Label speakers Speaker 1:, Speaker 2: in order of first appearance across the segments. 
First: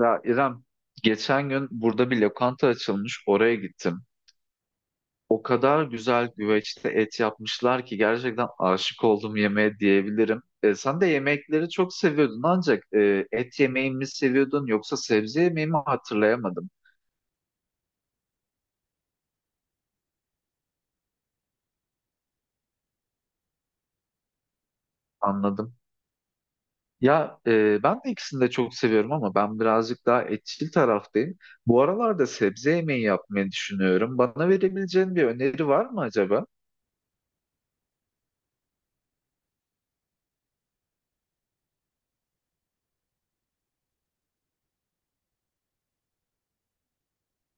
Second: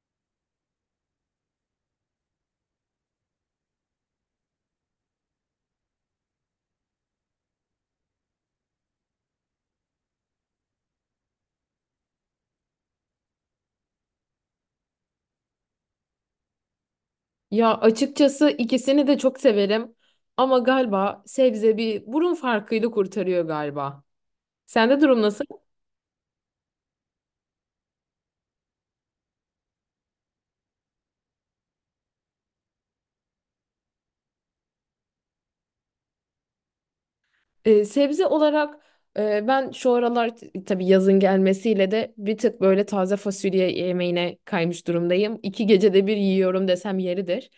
Speaker 1: Ya İrem, geçen gün burada bir lokanta açılmış, oraya gittim. O kadar güzel güveçte et yapmışlar ki gerçekten aşık oldum yemeğe diyebilirim. Sen de yemekleri çok seviyordun ancak et yemeği mi seviyordun yoksa sebze yemeği mi hatırlayamadım,
Speaker 2: Ya açıkçası ikisini de çok severim ama galiba sebze bir burun farkıyla kurtarıyor galiba. Sende durum nasıl?
Speaker 1: anladım. Ya, ben de ikisini de çok seviyorum ama ben birazcık daha etçil taraftayım. Bu aralarda sebze yemeği yapmayı düşünüyorum. Bana verebileceğin bir öneri var mı acaba?
Speaker 2: Sebze olarak ben şu aralar tabii yazın gelmesiyle de bir tık böyle taze fasulye yemeğine kaymış durumdayım. İki gecede bir yiyorum desem yeridir.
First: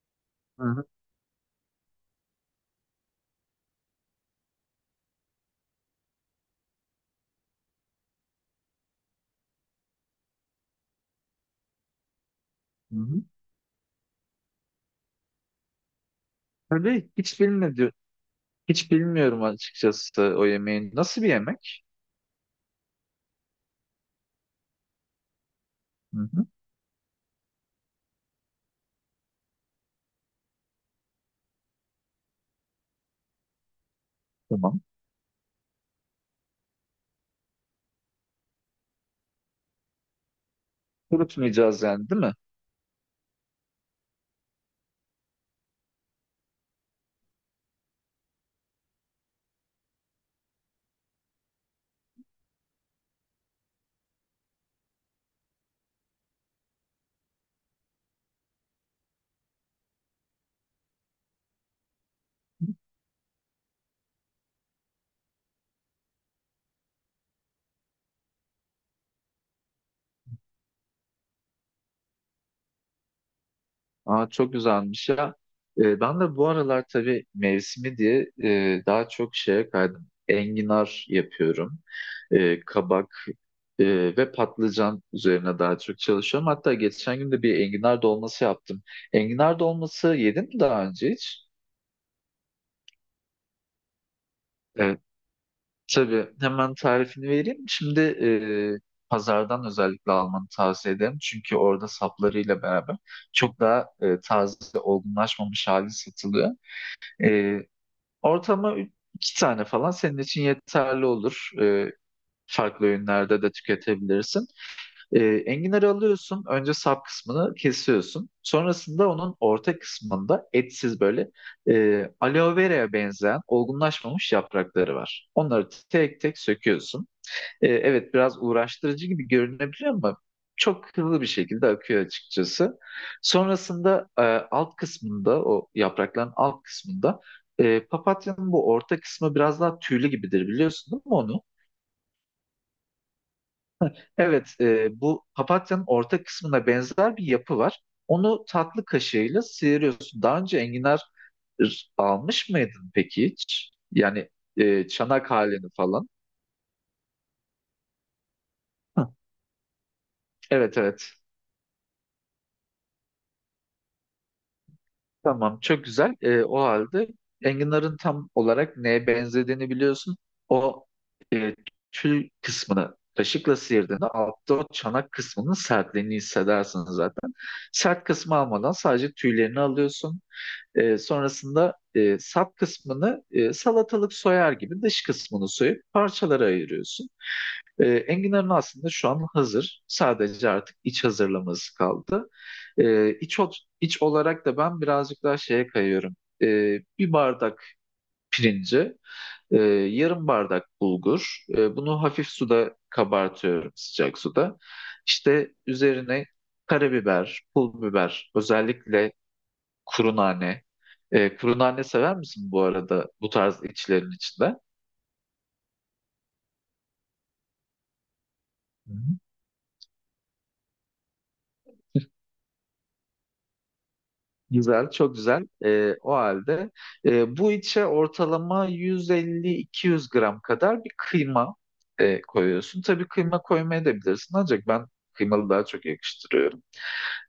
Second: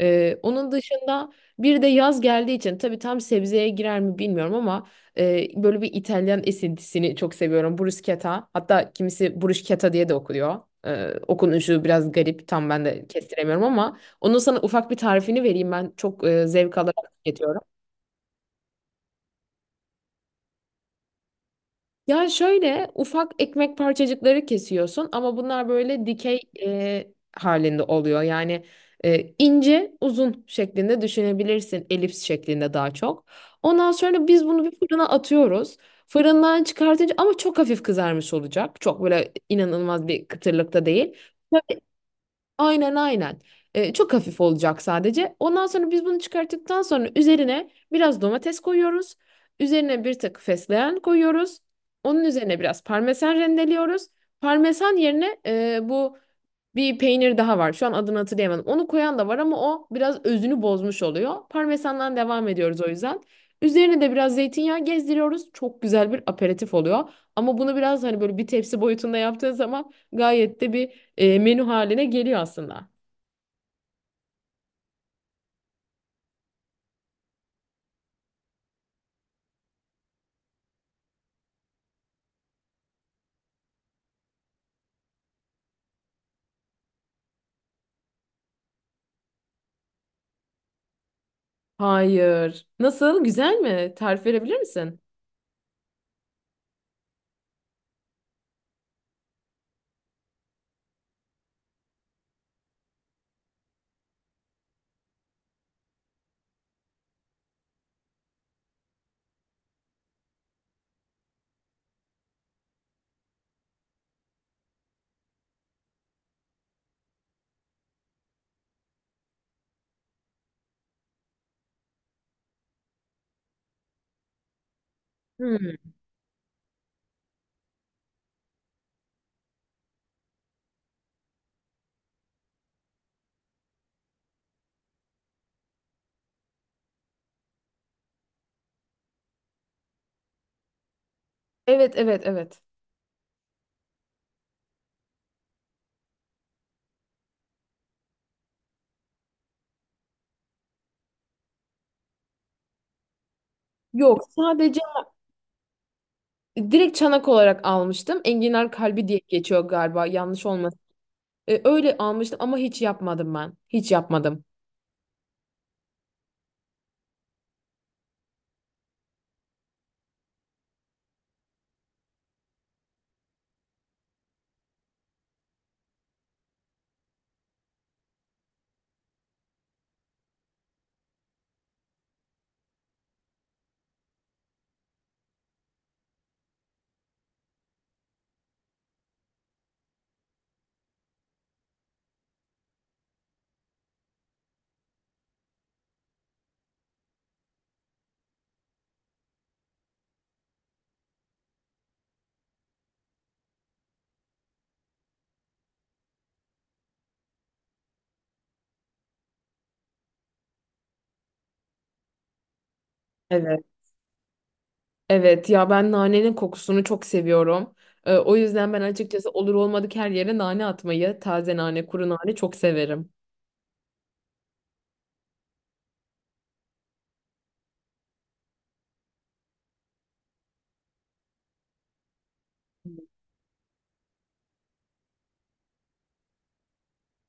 Speaker 1: Hı
Speaker 2: Onun
Speaker 1: hı.
Speaker 2: dışında bir de yaz geldiği için tabii tam sebzeye girer mi bilmiyorum ama böyle bir İtalyan esintisini çok seviyorum. Bruschetta, hatta kimisi bruschetta diye de okuyor. Okunuşu biraz garip, tam ben
Speaker 1: Hı
Speaker 2: de
Speaker 1: hı.
Speaker 2: kestiremiyorum ama onun sana ufak bir tarifini vereyim, ben çok zevk
Speaker 1: Tabii
Speaker 2: alarak
Speaker 1: hiç
Speaker 2: tüketiyorum.
Speaker 1: bilmedi, Hiç bilmiyorum açıkçası o yemeğin. Nasıl bir yemek?
Speaker 2: Ya şöyle ufak ekmek parçacıkları kesiyorsun ama bunlar böyle
Speaker 1: Hı
Speaker 2: dikey
Speaker 1: hı,
Speaker 2: halinde oluyor. Yani ince uzun şeklinde düşünebilirsin. Elips şeklinde daha çok. Ondan sonra biz bunu bir
Speaker 1: tamam.
Speaker 2: fırına atıyoruz. Fırından çıkartınca ama çok hafif kızarmış olacak. Çok böyle inanılmaz bir kıtırlıkta değil.
Speaker 1: Kurutmayacağız yani değil mi?
Speaker 2: Aynen aynen. Çok hafif olacak sadece. Ondan sonra biz bunu çıkarttıktan sonra üzerine biraz domates koyuyoruz. Üzerine bir tık fesleğen koyuyoruz. Onun üzerine biraz parmesan rendeliyoruz. Parmesan yerine bu bir peynir daha var. Şu an adını hatırlayamadım. Onu koyan da var ama o biraz özünü bozmuş oluyor. Parmesandan devam ediyoruz o yüzden. Üzerine de biraz zeytinyağı gezdiriyoruz. Çok güzel bir aperatif oluyor. Ama bunu biraz hani böyle bir tepsi boyutunda yaptığın zaman gayet de bir menü haline geliyor aslında.
Speaker 1: Aa, çok güzelmiş ya. Ben de bu aralar tabii mevsimi diye daha çok şeye kaydım. Enginar yapıyorum. Kabak e, ve patlıcan üzerine daha çok çalışıyorum. Hatta geçen gün de bir enginar dolması yaptım. Enginar dolması yedim mi daha önce hiç?
Speaker 2: Hayır. Nasıl? Güzel mi? Tarif verebilir misin?
Speaker 1: Tabii hemen tarifini vereyim. Şimdi e, pazardan özellikle almanı tavsiye ederim. Çünkü orada saplarıyla beraber çok daha taze, olgunlaşmamış hali satılıyor. E, Ortama iki tane falan senin için yeterli olur. Farklı öğünlerde de tüketebilirsin. Enginarı alıyorsun. Önce sap kısmını kesiyorsun. Sonrasında onun orta kısmında etsiz böyle aloe vera'ya benzeyen olgunlaşmamış yaprakları var. Onları
Speaker 2: Hmm.
Speaker 1: tek tek söküyorsun. Evet, biraz uğraştırıcı gibi görünebiliyor ama çok hızlı bir şekilde akıyor açıkçası. Sonrasında, alt kısmında o yaprakların alt kısmında papatyanın bu orta kısmı biraz daha tüylü gibidir, biliyorsun değil mi onu?
Speaker 2: Evet, evet, evet.
Speaker 1: Evet, bu papatyanın orta kısmına benzer bir yapı var. Onu tatlı kaşığıyla sıyırıyorsun. Daha önce enginar almış mıydın peki hiç?
Speaker 2: Yok,
Speaker 1: Yani
Speaker 2: sadece
Speaker 1: e, çanak halini falan.
Speaker 2: direkt çanak olarak almıştım. Enginar kalbi
Speaker 1: Hı.
Speaker 2: diye geçiyor galiba. Yanlış
Speaker 1: Evet,
Speaker 2: olmasın.
Speaker 1: evet.
Speaker 2: E, öyle almıştım ama hiç yapmadım ben. Hiç yapmadım.
Speaker 1: Tamam, çok güzel. O halde enginarın tam olarak neye benzediğini biliyorsun. O tül kısmını kaşıkla sıyırdığında altta o çanak kısmının sertliğini hissedersin zaten. Sert kısmı almadan sadece tüylerini alıyorsun. Sonrasında, sap kısmını salatalık soyar gibi dış kısmını soyup parçalara ayırıyorsun. Enginarın aslında şu an hazır. Sadece artık iç hazırlaması kaldı. İç, ot- iç olarak da ben birazcık daha şeye kayıyorum. Bir bardak pirinci, e, yarım bardak bulgur. Bunu hafif suda kabartıyorum, sıcak suda. İşte üzerine karabiber, pul biber, özellikle kuru nane. Kuru nane sever misin bu arada bu
Speaker 2: Evet.
Speaker 1: tarz içlerin içinde?
Speaker 2: Evet ya, ben nanenin kokusunu çok seviyorum. O yüzden ben açıkçası olur olmadık her yere nane atmayı, taze nane, kuru nane çok severim.
Speaker 1: Güzel, çok güzel. O halde, bu içe ortalama 150-200 gram kadar bir kıyma koyuyorsun. Tabii kıyma koymaya da bilirsin ancak ben kıymalı daha çok yakıştırıyorum.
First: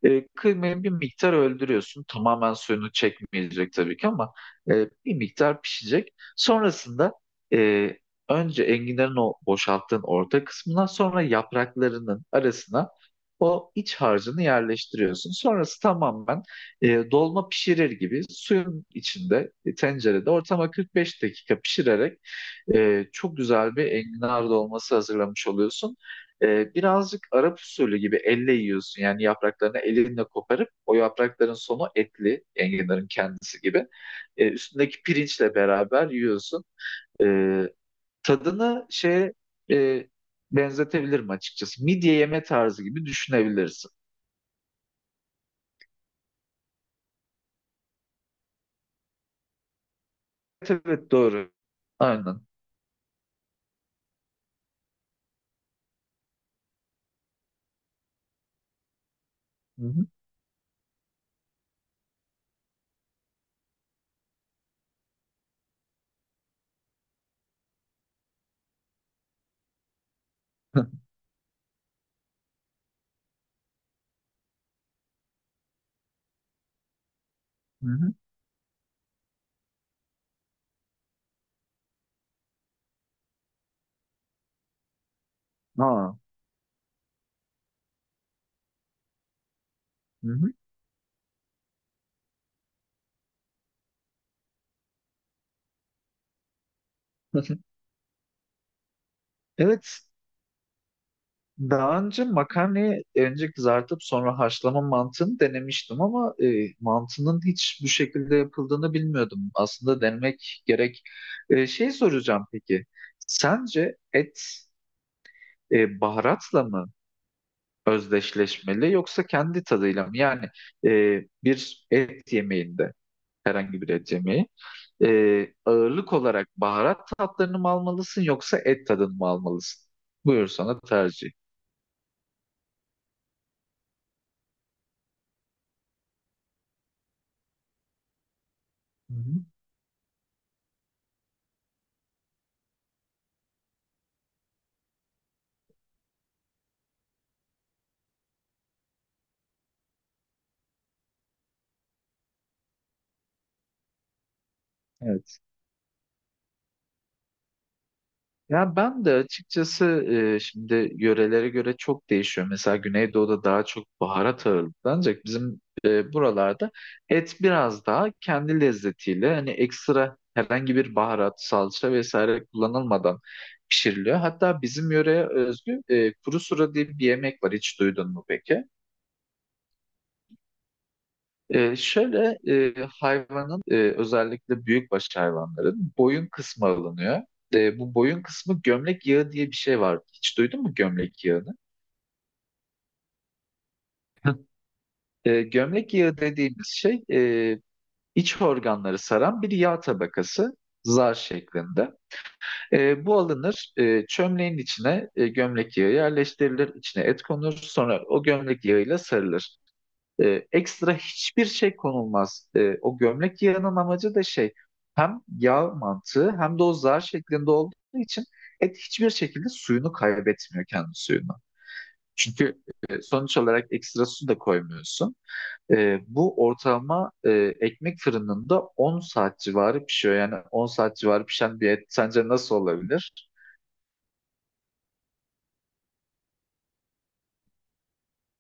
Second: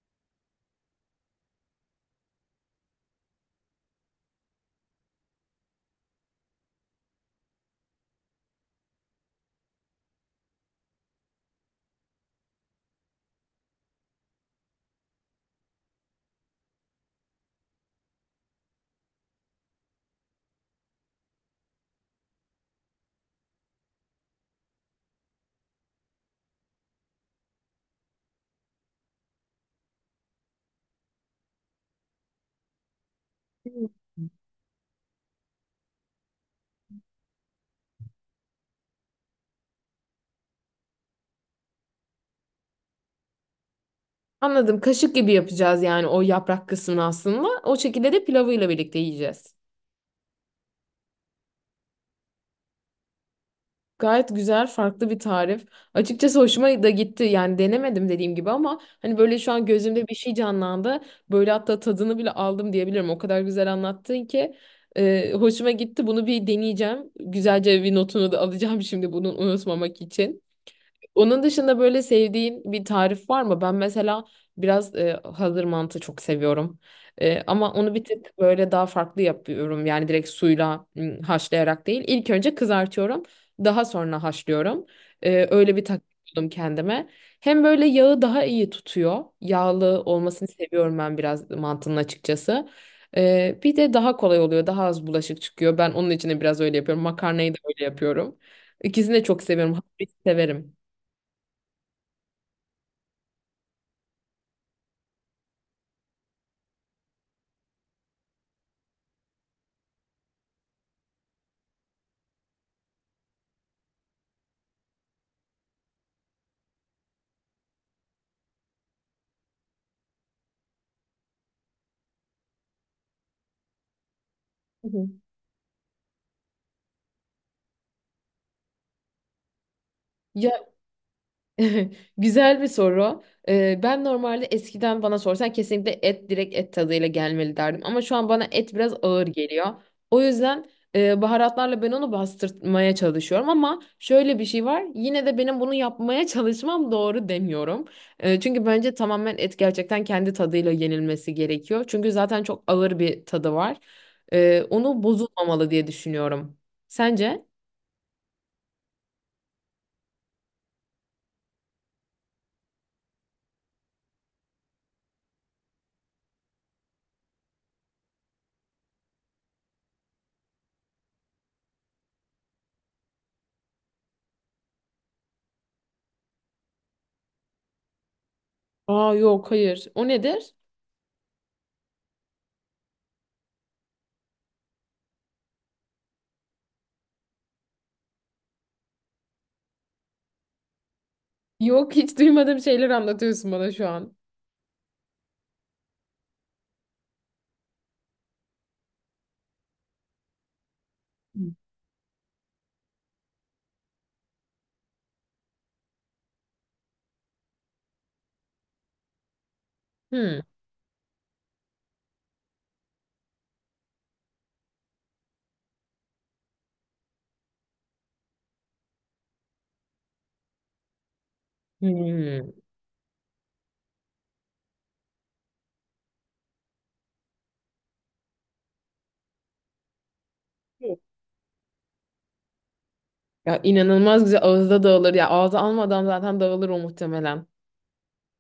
Speaker 1: Kıymayı bir miktar öldürüyorsun. Tamamen suyunu çekmeyecek tabii ki ama e, bir miktar pişecek. Sonrasında e, önce enginlerin o boşalttığın orta kısmına sonra yapraklarının arasına o iç harcını yerleştiriyorsun. Sonrası tamamen dolma pişirir gibi suyun içinde, tencerede ortama 45 dakika pişirerek çok güzel bir enginar dolması hazırlamış oluyorsun. Birazcık Arap usulü gibi elle yiyorsun. Yani yapraklarını elinle koparıp o yaprakların sonu etli enginarın kendisi gibi. Üstündeki pirinçle beraber yiyorsun. E, Tadını şeye e, benzetebilirim açıkçası. Midye yeme tarzı gibi düşünebilirsin.
Speaker 2: Anladım. Kaşık gibi yapacağız yani o yaprak kısmını aslında. O şekilde de pilavıyla birlikte yiyeceğiz.
Speaker 1: Evet, evet, doğru. Aynen.
Speaker 2: Gayet güzel, farklı bir tarif. Açıkçası hoşuma da gitti. Yani denemedim dediğim gibi ama hani böyle şu an
Speaker 1: Hı hı.
Speaker 2: gözümde bir şey canlandı. Böyle hatta tadını bile aldım diyebilirim. O kadar güzel anlattın ki hoşuma gitti. Bunu bir deneyeceğim. Güzelce bir notunu da alacağım şimdi bunu unutmamak için. Onun dışında böyle sevdiğin bir tarif var mı? Ben mesela biraz hazır mantı çok seviyorum. E, ama
Speaker 1: Hı
Speaker 2: onu bir
Speaker 1: hı.
Speaker 2: tık böyle daha farklı yapıyorum. Yani direkt suyla haşlayarak değil. İlk önce kızartıyorum. Daha sonra haşlıyorum. E, öyle bir
Speaker 1: Aa.
Speaker 2: taktik buldum kendime. Hem böyle yağı daha iyi tutuyor. Yağlı
Speaker 1: Hı
Speaker 2: olmasını
Speaker 1: hı.
Speaker 2: seviyorum ben biraz mantının açıkçası. E, bir de daha kolay oluyor. Daha az bulaşık çıkıyor. Ben onun için de biraz öyle yapıyorum. Makarnayı da öyle yapıyorum. İkisini de çok seviyorum.
Speaker 1: Evet.
Speaker 2: Hafif severim.
Speaker 1: Daha önce makarnayı önce kızartıp sonra haşlama mantığını denemiştim ama mantının hiç bu şekilde yapıldığını bilmiyordum. Aslında denemek gerek. Şey soracağım peki. Sence et baharatla mı özdeşleşmeli yoksa kendi tadıyla mı? Yani e, bir et yemeğinde, herhangi bir et yemeği,
Speaker 2: Hı hı.
Speaker 1: ağırlık olarak baharat tatlarını mı almalısın yoksa et tadını mı almalısın? Buyur
Speaker 2: Ya
Speaker 1: sana tercih.
Speaker 2: güzel bir soru. Ben normalde eskiden bana sorsan kesinlikle et direkt et tadıyla gelmeli derdim. Ama şu an bana et biraz
Speaker 1: Hı
Speaker 2: ağır
Speaker 1: hı.
Speaker 2: geliyor. O yüzden baharatlarla ben onu bastırmaya çalışıyorum. Ama şöyle bir şey var. Yine de benim bunu yapmaya çalışmam doğru demiyorum. E, çünkü bence tamamen et gerçekten kendi tadıyla yenilmesi gerekiyor. Çünkü zaten çok ağır bir tadı var. E, onu
Speaker 1: Evet.
Speaker 2: bozulmamalı diye düşünüyorum. Sence?
Speaker 1: Ya, ben de açıkçası, şimdi yörelere göre çok değişiyor. Mesela Güneydoğu'da daha çok baharat ağırlıklı ancak bizim buralarda et biraz daha kendi lezzetiyle, hani ekstra herhangi bir baharat, salça vesaire kullanılmadan pişiriliyor. Hatta bizim yöreye özgü kuru sura diye bir yemek var. Hiç duydun mu peki?
Speaker 2: Aa yok, hayır. O nedir?
Speaker 1: Şöyle, hayvanın, özellikle büyükbaş hayvanların boyun kısmı alınıyor. Bu boyun kısmı, gömlek yağı diye bir şey var. Hiç duydun mu gömlek yağını?
Speaker 2: Yok, hiç duymadığım şeyler anlatıyorsun bana şu an.
Speaker 1: Gömlek yağı dediğimiz şey, iç organları saran bir yağ tabakası, zar şeklinde. Bu alınır, çömleğin içine gömlek yağı yerleştirilir, içine et konur sonra o gömlek yağıyla sarılır.
Speaker 2: Hmm.
Speaker 1: Ekstra hiçbir şey konulmaz. O gömlek yağının amacı da şey, hem yağ mantığı hem de o zar şeklinde olduğu için et hiçbir şekilde suyunu kaybetmiyor, kendi suyunu.
Speaker 2: Hmm.
Speaker 1: Çünkü sonuç olarak ekstra su da koymuyorsun. Bu ortalama, ekmek fırınında 10 saat civarı pişiyor. Yani 10 saat civarı pişen bir et sence nasıl olabilir?
Speaker 2: Ya inanılmaz güzel, ağızda dağılır. Ya ağza almadan zaten dağılır o muhtemelen.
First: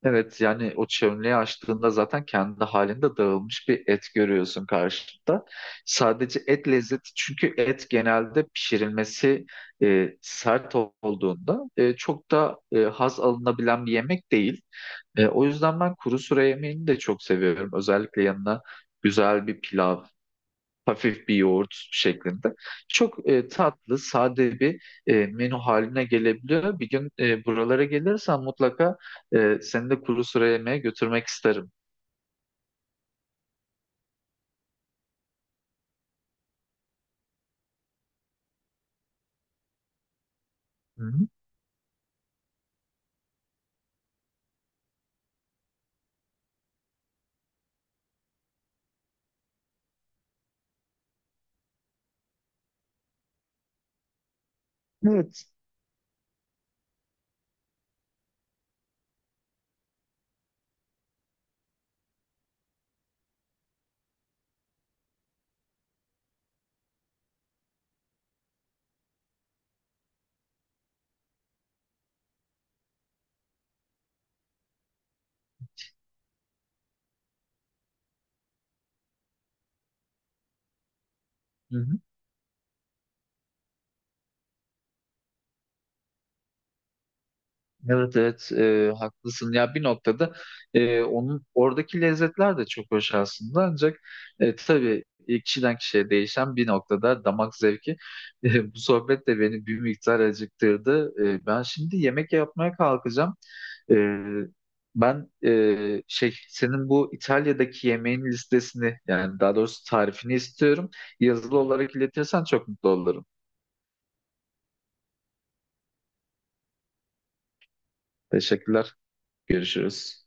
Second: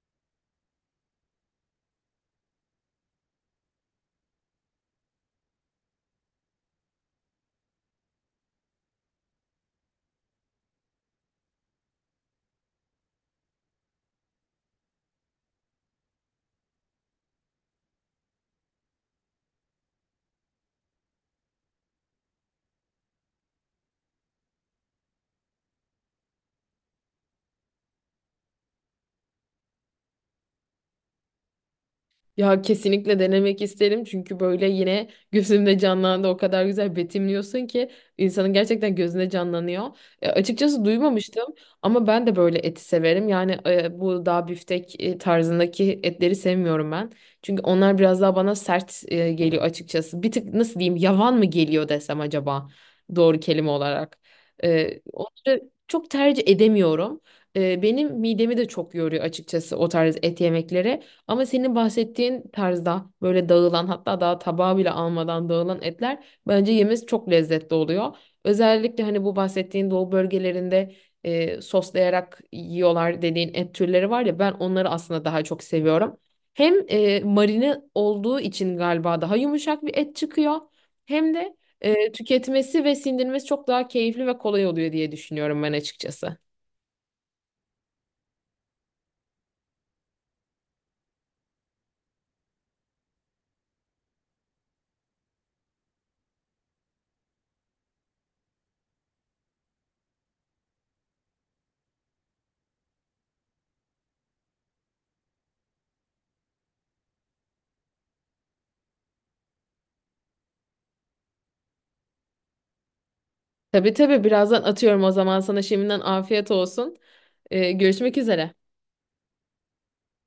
Speaker 1: Evet, yani o çömleği açtığında zaten kendi halinde dağılmış bir et görüyorsun karşında. Sadece et lezzeti, çünkü et genelde pişirilmesi sert olduğunda çok da haz alınabilen bir yemek değil. O yüzden ben kuru sura yemeğini de çok seviyorum. Özellikle yanına güzel bir pilav, hafif bir yoğurt şeklinde. Çok tatlı, sade bir menü haline gelebiliyor. Bir gün, buralara gelirsen mutlaka seni de kuru sıra yemeğe götürmek isterim.
Speaker 2: Ya kesinlikle denemek isterim çünkü böyle yine gözümde canlandı, o kadar güzel betimliyorsun ki insanın gerçekten gözünde canlanıyor. E, açıkçası
Speaker 1: Hı hı.
Speaker 2: duymamıştım ama ben de böyle eti severim. Yani bu daha biftek tarzındaki etleri sevmiyorum ben. Çünkü onlar biraz daha bana sert geliyor açıkçası. Bir tık nasıl diyeyim, yavan mı geliyor desem acaba doğru kelime olarak. E,
Speaker 1: Evet.
Speaker 2: onları çok tercih edemiyorum. E, benim midemi de çok yoruyor açıkçası o tarz et yemekleri. Ama senin bahsettiğin tarzda böyle dağılan, hatta daha tabağı bile almadan dağılan etler bence yemesi çok lezzetli oluyor. Özellikle hani bu bahsettiğin doğu bölgelerinde soslayarak yiyorlar dediğin et türleri var ya, ben onları aslında daha çok seviyorum. Hem marine olduğu için galiba daha yumuşak bir et çıkıyor. Hem de
Speaker 1: Hı hı.
Speaker 2: tüketmesi ve sindirmesi çok daha keyifli ve kolay oluyor diye düşünüyorum ben açıkçası.
Speaker 1: Evet, evet, haklısın ya, bir noktada onun oradaki lezzetler de çok hoş aslında, ancak tabii, kişiden kişiye değişen bir noktada damak zevki. Bu sohbet de beni bir miktar acıktırdı. Ben şimdi yemek yapmaya kalkacağım. Ee, ben senin bu İtalya'daki yemeğin listesini, yani daha doğrusu tarifini istiyorum. Yazılı olarak iletirsen çok mutlu olurum.
Speaker 2: Tabii tabii, birazdan atıyorum o zaman sana, şimdiden afiyet olsun. E, görüşmek üzere.
Speaker 1: Teşekkürler. Görüşürüz.